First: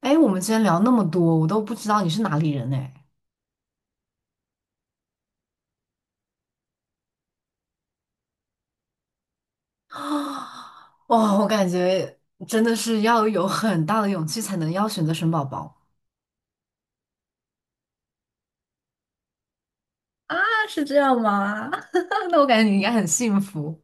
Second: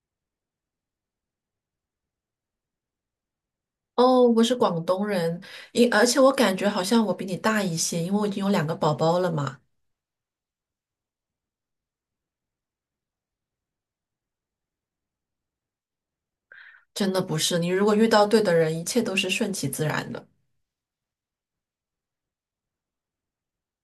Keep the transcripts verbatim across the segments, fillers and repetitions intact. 哎，我们今天聊那么多，我都不知道你是哪里人哎。哦，我是广东人，因而且我感觉好像我比你大一些，因为我已经有两个宝宝了嘛。啊，哇，我感觉真的是要有很大的勇气才能要选择生宝宝。真的不是，你如果遇到对的人，一切都是顺其自然的。啊，是这样吗？那我感觉你应该很幸福。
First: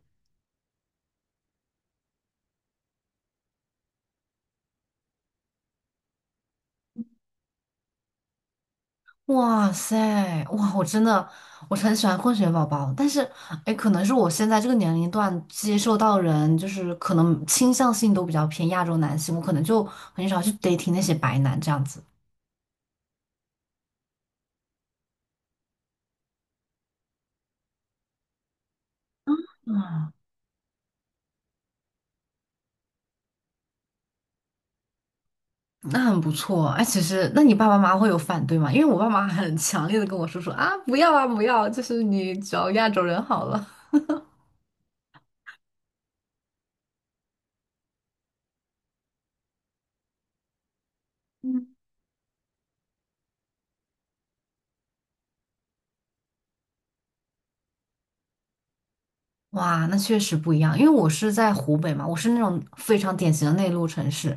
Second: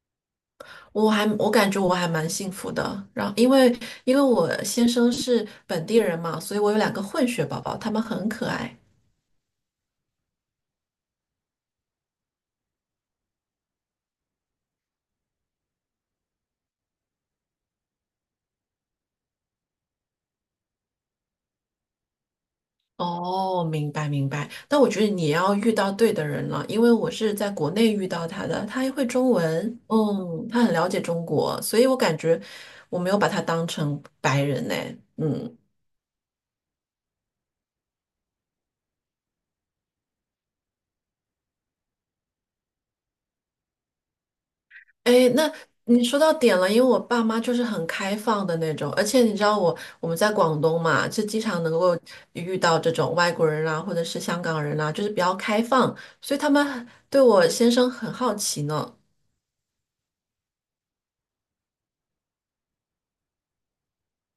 我还我感觉我还蛮幸福的。然后因为因为我先生是本地人嘛，所以我有两个混血宝宝，他们很可爱。哇塞，哇，我真的我很喜欢混血宝宝，但是哎，可能是我现在这个年龄段接受到人就是可能倾向性都比较偏亚洲男性，我可能就很少去 dating 那些白男这样子。哦，明白明白，但我觉得你也要遇到对的人了，因为我是在国内遇到他的，他还会中文，嗯。嗯，他很了解中国，所以我感觉我没有把他当成白人呢，嗯。那很不错啊。哎，其实，那你爸爸妈妈会有反对吗？因为我爸妈很强烈的跟我说说啊，不要啊，不要，就是你找亚洲人好了。哎，那你说到点了，因为我爸妈就是很开放的那种，而且你知道我我们在广东嘛，就经常能嗯，够遇到这种外国人啊，或者是香港人啊，就是比较开放，所以他们对我先生很好奇呢。哇，那确实不一样，因为我是在湖北嘛，我是那种非常典型的内陆城市，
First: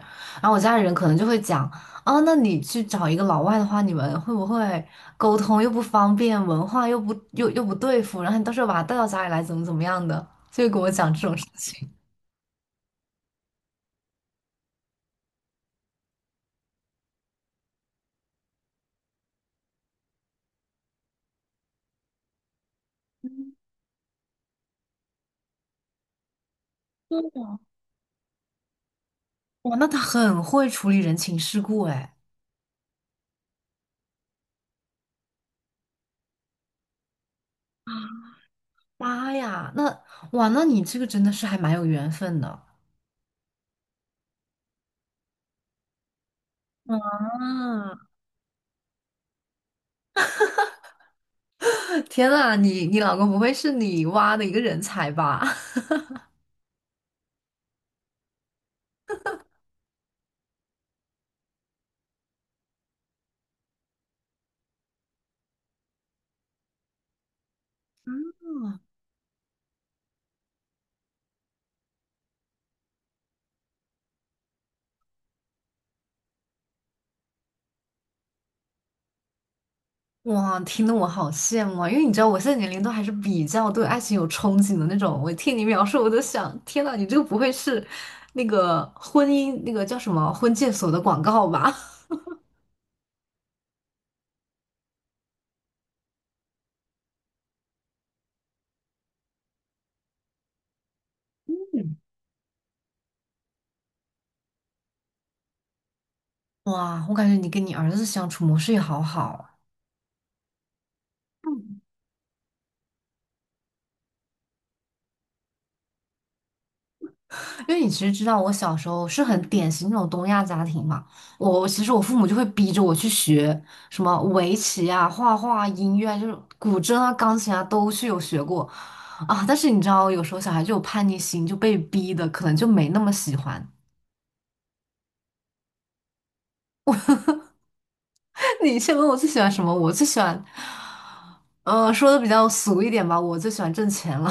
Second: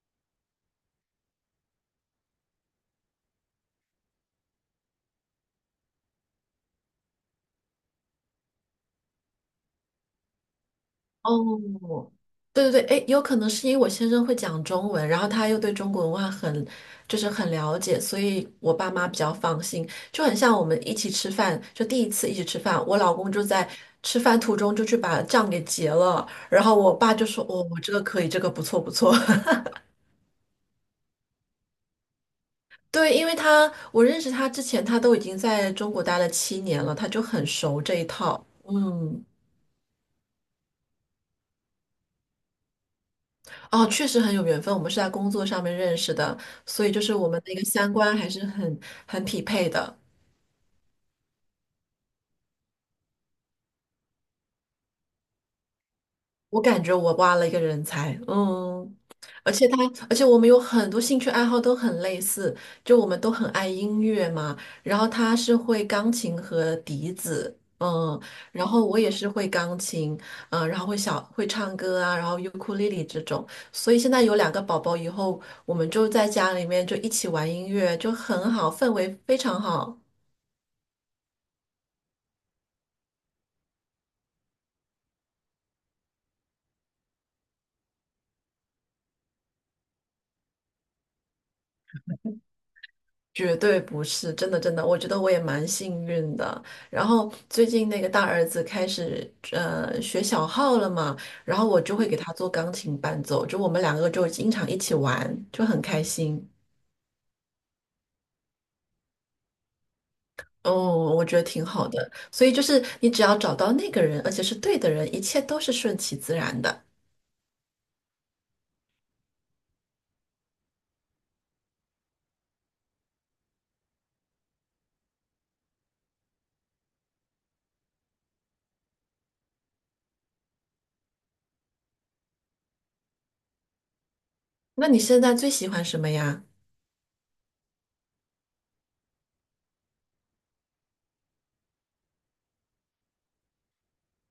然后我家里人可能就会讲，啊，那你去找一个老外的话，你们会不会沟通又不方便，文化又不又又不对付，然后你到时候把他带到家里来，怎么怎么样的，就会跟我讲这种事情。哦，对对对。哎，有可能是因为我先生会讲中文，然后他又对中国文化很，就是很了解，所以我爸妈比较放心。就很像我们一起吃饭，就第一次一起吃饭，我老公就在吃饭途中就去把账给结了，然后我爸就说：“哦，我这个可以，这个不错不错。” 哇，那他很会处理人情世故，哎。对，因为他我认识他之前，他都已经在中国待了七年了，他就很熟这一套。嗯。妈呀，那哇，那你这个真的是还蛮有缘分的。哦，确实很有缘分，我们是在工作上面认识的，所以就啊！是我们的一个三观还是很很匹配的。天呐，你你老公不会是你挖的一个人才吧？我感觉我挖了一个人才，嗯，而且他，而且我们有很多兴趣爱好都很类似，就我们都很爱音乐嘛。然后他是会钢琴和笛子，嗯，然后我也是会钢琴，嗯，然后会小会唱歌啊，然后尤克里里这种。所以现在有两个宝宝以后，我们就在家里面就一起玩音乐，就很好，氛围非常好。哇，听得我好羡慕啊！因为你知道我现在年龄都还是比较对爱情有憧憬的那种。我听你描述，我都想，天呐，你这个不会是那个婚姻那个叫什么婚介所的广告吧？绝对不是，真的真的，我觉得我也蛮幸运的。然后最近那个大儿子开始呃学小号了嘛，然后我就会 给他做钢琴伴奏，就我们两个就经常一起玩，就很开心。哇，我感觉你跟你儿子相处模式也好好。嗯，我觉得挺好的。所以就是你只要找到那个人，而且是对的人，一切都是顺其自然的。因为你其实知道，我小时候是很典型那种东亚家庭嘛。我其实我父母就会逼着我去学什么围棋啊、画画啊、音乐啊，就是古筝啊、钢琴啊，都是有学过啊。但是你知道，有时候小孩就有叛逆心，就被逼的，可能就没那么喜欢。那你现在最喜欢什么呀？你先问我最喜欢什么，我最喜欢，呃，说的比较俗一点吧，我最喜欢挣钱了。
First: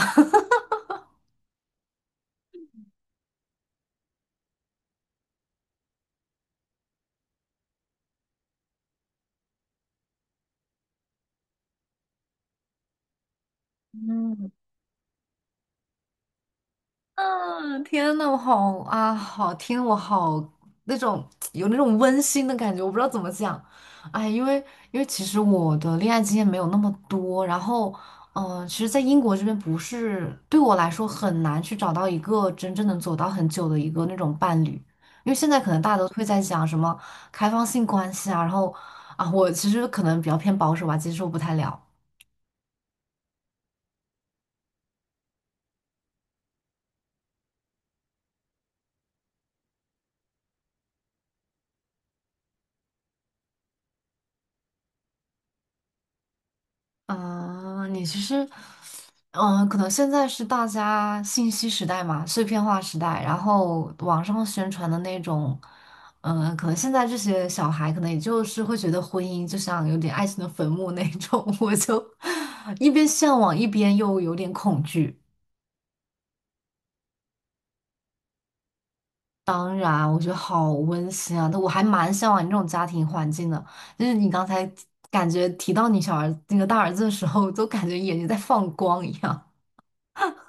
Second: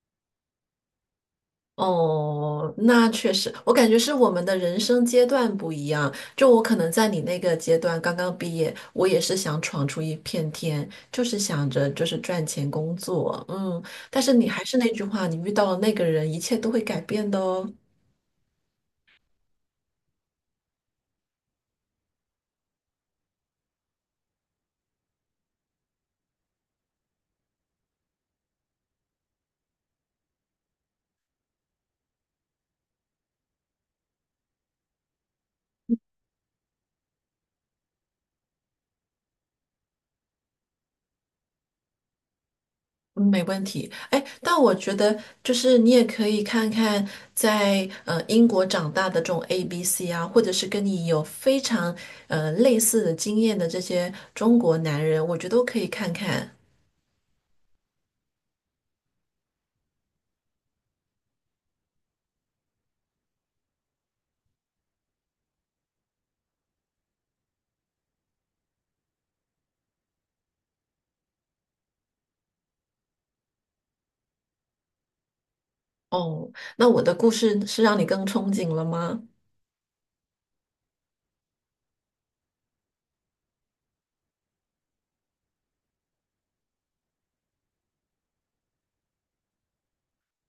哦，那确实，我感觉是我们的人生阶段不一样。就我可能在你那个阶段刚刚毕业，我也是想闯出一片天，就是想着就是赚钱工作，嗯。但是你还是那句话，你遇到了那个人，一切都会改变的哦。嗯，天呐，我好啊，好听，我好那种有那种温馨的感觉，我不知道怎么讲，哎，因为因为其实我的恋爱经验没有那么多，然后嗯、呃其实，在英国这边不是对我来说很难去找到一个真正能走到很久的一个那种伴侣，因为现在可能大家都会在讲什么开放性关系啊，然后啊，我其实可能比较偏保守吧，接受不太了。嗯，没问题。哎，但我觉得就是你也可以看看在呃英国长大的这种 A B C 啊，或者是跟你有非常呃类似的经验的这些中国男人，我觉得都可以看看。啊，你其实，嗯，可能现在是大家信息时代嘛，碎片化时代，然后网上宣传的那种，嗯，可能现在这些小孩可能也就是会觉得婚姻就像有点爱情的坟墓那种，我就一边向往，一边又有点恐惧。哦，那我的故事是让你更憧憬了吗？当然，我觉得好温馨啊，但我还蛮向往你这种家庭环境的。就是你刚才感觉提到你小儿那个大儿子的时候，都感觉眼睛在放光一样。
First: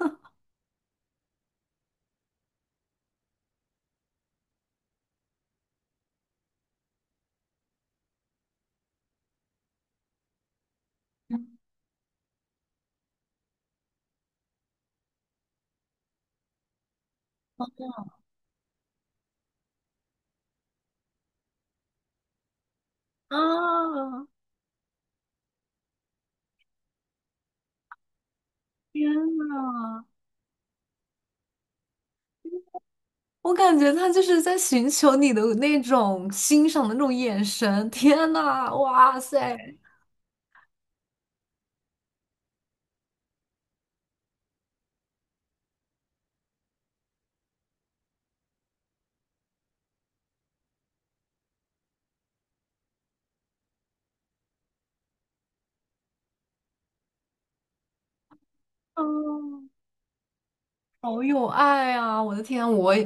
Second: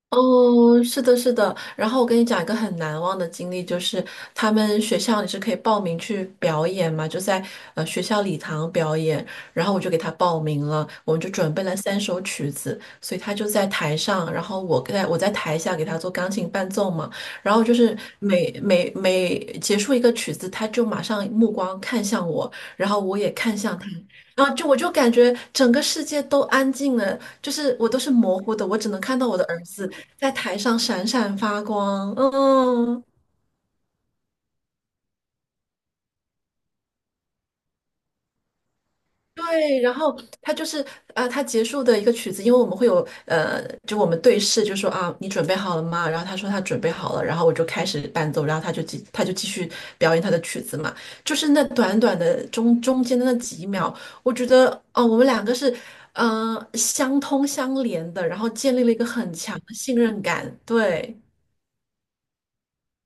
哦，是的，是的。然后我跟你讲一个很难忘的经历，就是他们学校你是可以报名去表演嘛，就在呃学校礼堂表演。然后我就给他报名了，我们就准备了三首曲子，所以他就在台上，然后我在我在台下给他做钢琴伴奏嘛。然后就是每每每结束一个曲子，他就马上目光看向我，然后我也看向他。啊，然后就我就感觉整个世界都安静了，就是我都是模糊的，我只能看到我的儿子。在台上闪闪发光，嗯，我感觉他就是在寻求你的那种欣赏的那种眼神。天呐，哇塞，对，然后他就是呃，他结束的一个曲子，因为我们会有呃，就我们对视，就说啊，你准备好了吗？然后他说他准备好了，然后我就开始伴奏，然后他就继他就继续表演他的曲子嘛，就是那短短的中中间的那几秒，我觉得哦，我们两个是嗯、呃相通相连的，然后建立了一个很强的信任感，对，好有爱啊！我的天啊，我也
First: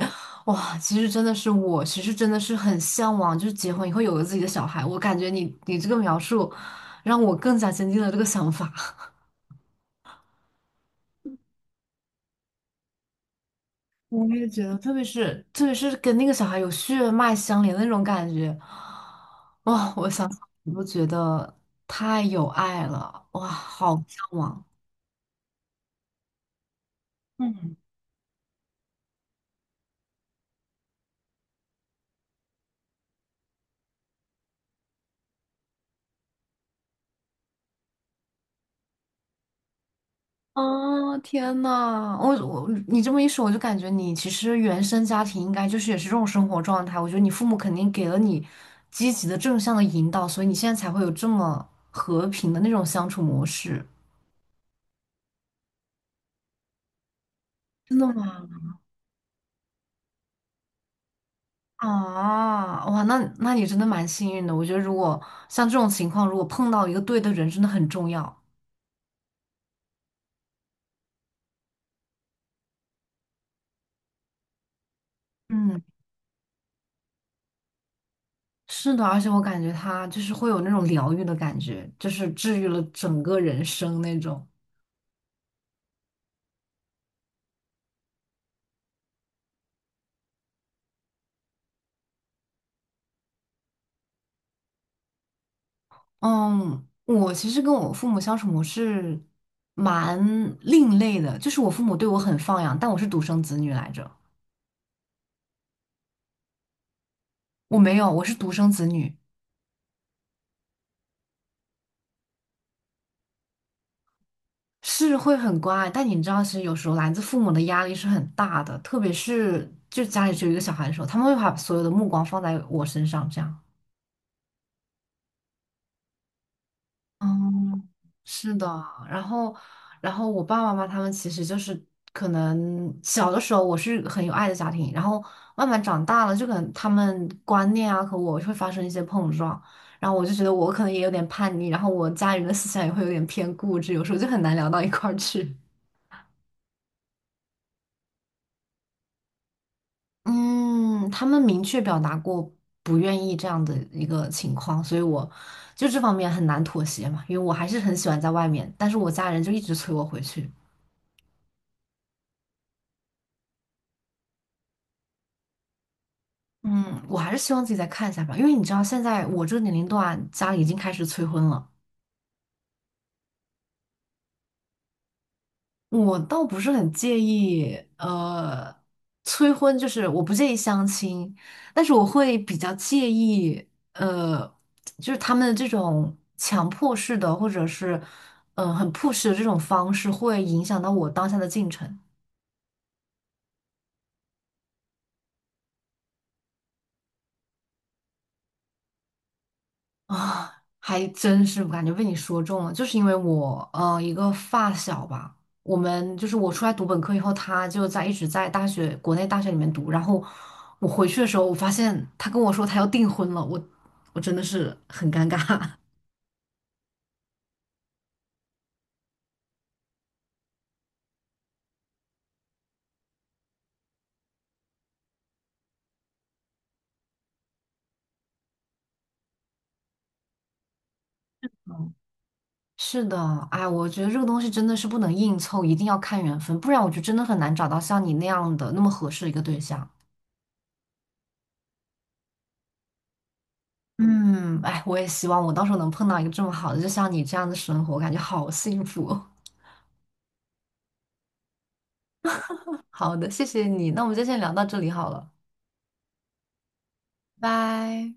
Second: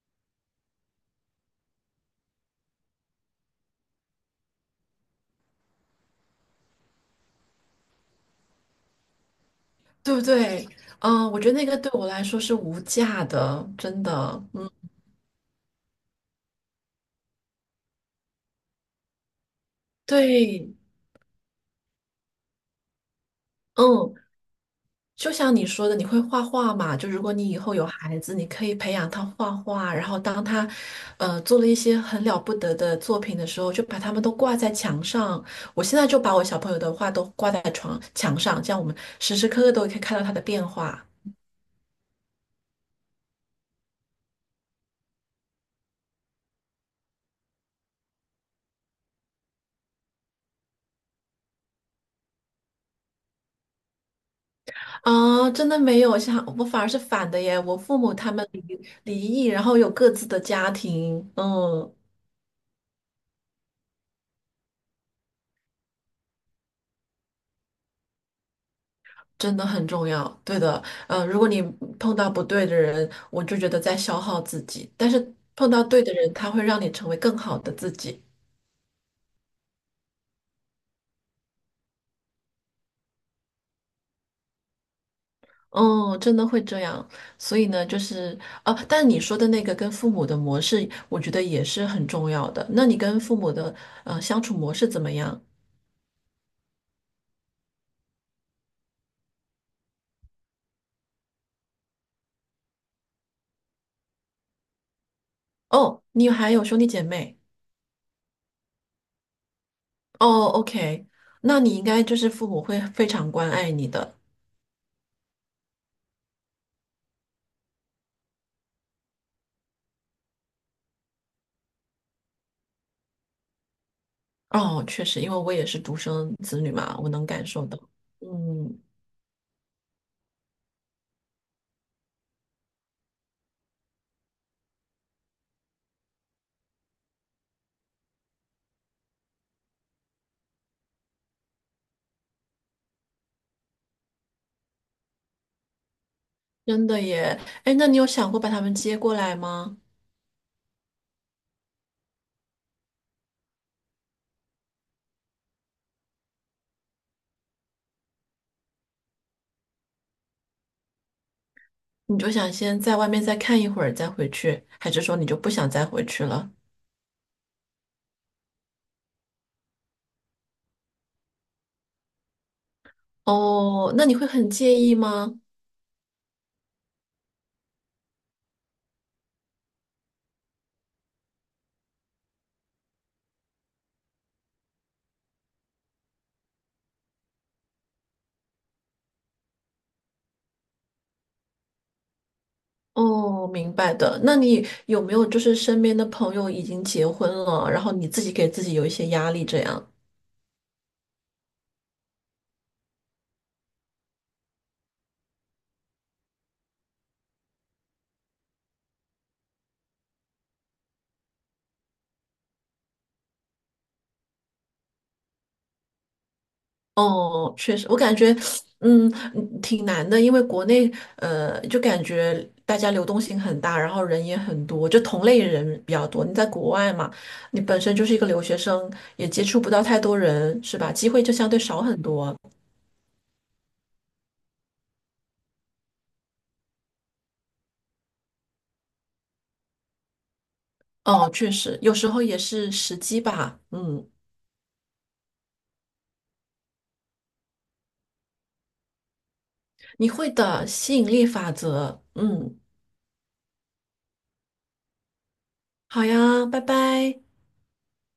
哇，其实真的是我，其实真的是很向往，就是结婚以后有了自己的小孩。我感觉你你这个描述，让我更加坚定了这个想法。对不对？嗯，我觉得那个对我来说是无价的，真我的。也觉得，特别是特别是跟那个小孩有血脉相连的那种感觉，哇！我想想，对，我都觉得太有爱了，哇，好嗯，向往。就像你说的，你会画画嘛？就如果你以后嗯。有孩子，你可以培养他画画，然后当他，呃，做了一些很了不得的作品的时候，就把他们都挂在墙上。我现在就把我小朋友的画都挂在床墙上，这样我们时时刻刻都可以看到他的变化。啊，天呐，我我你这么一说，我就感觉你其实原生家庭应该就是也是这种生活状态。我觉得你父母肯定给了你积极的正向的引导，所以你现在才会有这么和平的那种相处模式。啊，真的没有，像我反而是反的耶。我真父的母他们吗？离离异，然后有各自的家庭，嗯。啊，哇，那那你真的蛮幸运的。我觉得如果像这种情况，如果碰到一个对的人，真的很重要。真的很重要，对的，呃，如果你碰到不对的人，我就觉得在消耗自己，但是碰嗯，到对的人，他会让你成为更好的自己。是的，而且我感觉他就是会有那种疗愈的感觉，就是治愈了整个人生那种。哦，真的会这样，所以呢，就是哦，啊但你说的那个跟父母的模式，我觉得也是很重要的。那你跟父母的呃相处模式怎么样？嗯，我其实跟我父母相处模式蛮另类的，就是我父母对我很放养，但我是独生子女来着，哦，你还有兄弟姐妹？我没有，我是独生子女，哦，OK，那你应该就是父母会非常关爱你的。是会很乖，但你知道，其实有时候来自父母的压力是很大的，特别是就家里只有一个小孩的时候，他们会把所有的目光放在我身上，这样。哦，确实，因为我也是独生子女嘛，我能哦感受到。是的，嗯。然后，然后我爸爸妈妈他们其实就是可能小的时候我是很有爱的家庭，然后慢慢长大了，就可能他们观念啊和我会发生一些碰撞，然后我就觉得我可能也有点叛逆，然后我家人的思想也会有点偏固执，有时候就很难聊到一块儿去。真的耶，哎，那你有想过把他们接过来吗？嗯，他们明确表达过不愿意这样的一个情况，所以我就这方面很难妥协嘛，因为我还是很喜欢在外面，但是我家人就一直催我回去。你就想先在外面再看一会儿再回去，还是说你就不想再回去了？嗯，我还是希望自己再看一下吧，因为你知道现在我这个年龄段家里已经开始催婚了，哦，那你会很介意吗？我倒不是很介意，呃，催婚就是我不介意相亲，但是我会比较介意，呃，就是他们这种强迫式的或者是，嗯、很 push 的这种方式会影响到我当下的进程。哦，明白的。那你有没有就是身边的朋友已经结婚了，然后你自己给自己有一些压力这样？啊，还真是，我感觉被你说中了，就是因为我呃一个发小吧，我们就是我出来读本科以后，他就在一直在大学国内大学里面读，然后我回去的时候，我发现他跟我说他要订婚了，我我真的是很尴尬。哦，确实，我感觉，嗯，挺难的，因为国内，呃，就感觉大家流动性很大，然后人也很多，就同类人比较多。你在国外嘛，你本身就是一个留学生，也接触不到太多人，是吧？机会就相对少很多。是的，哎，我觉得这个东西真的是不能硬凑，一定要看缘分，不然我就真的很难找到像你那样的那么合适的一个对象。哦，确实，有时候也是时机吧。嗯，嗯，哎，我也希望我到时候能碰到一个这么好的，就像你这样的生活，感觉好幸福。你会的，吸引力法则。嗯，好的，谢谢你，那我们就先聊到这里好了，好呀，拜拜。拜。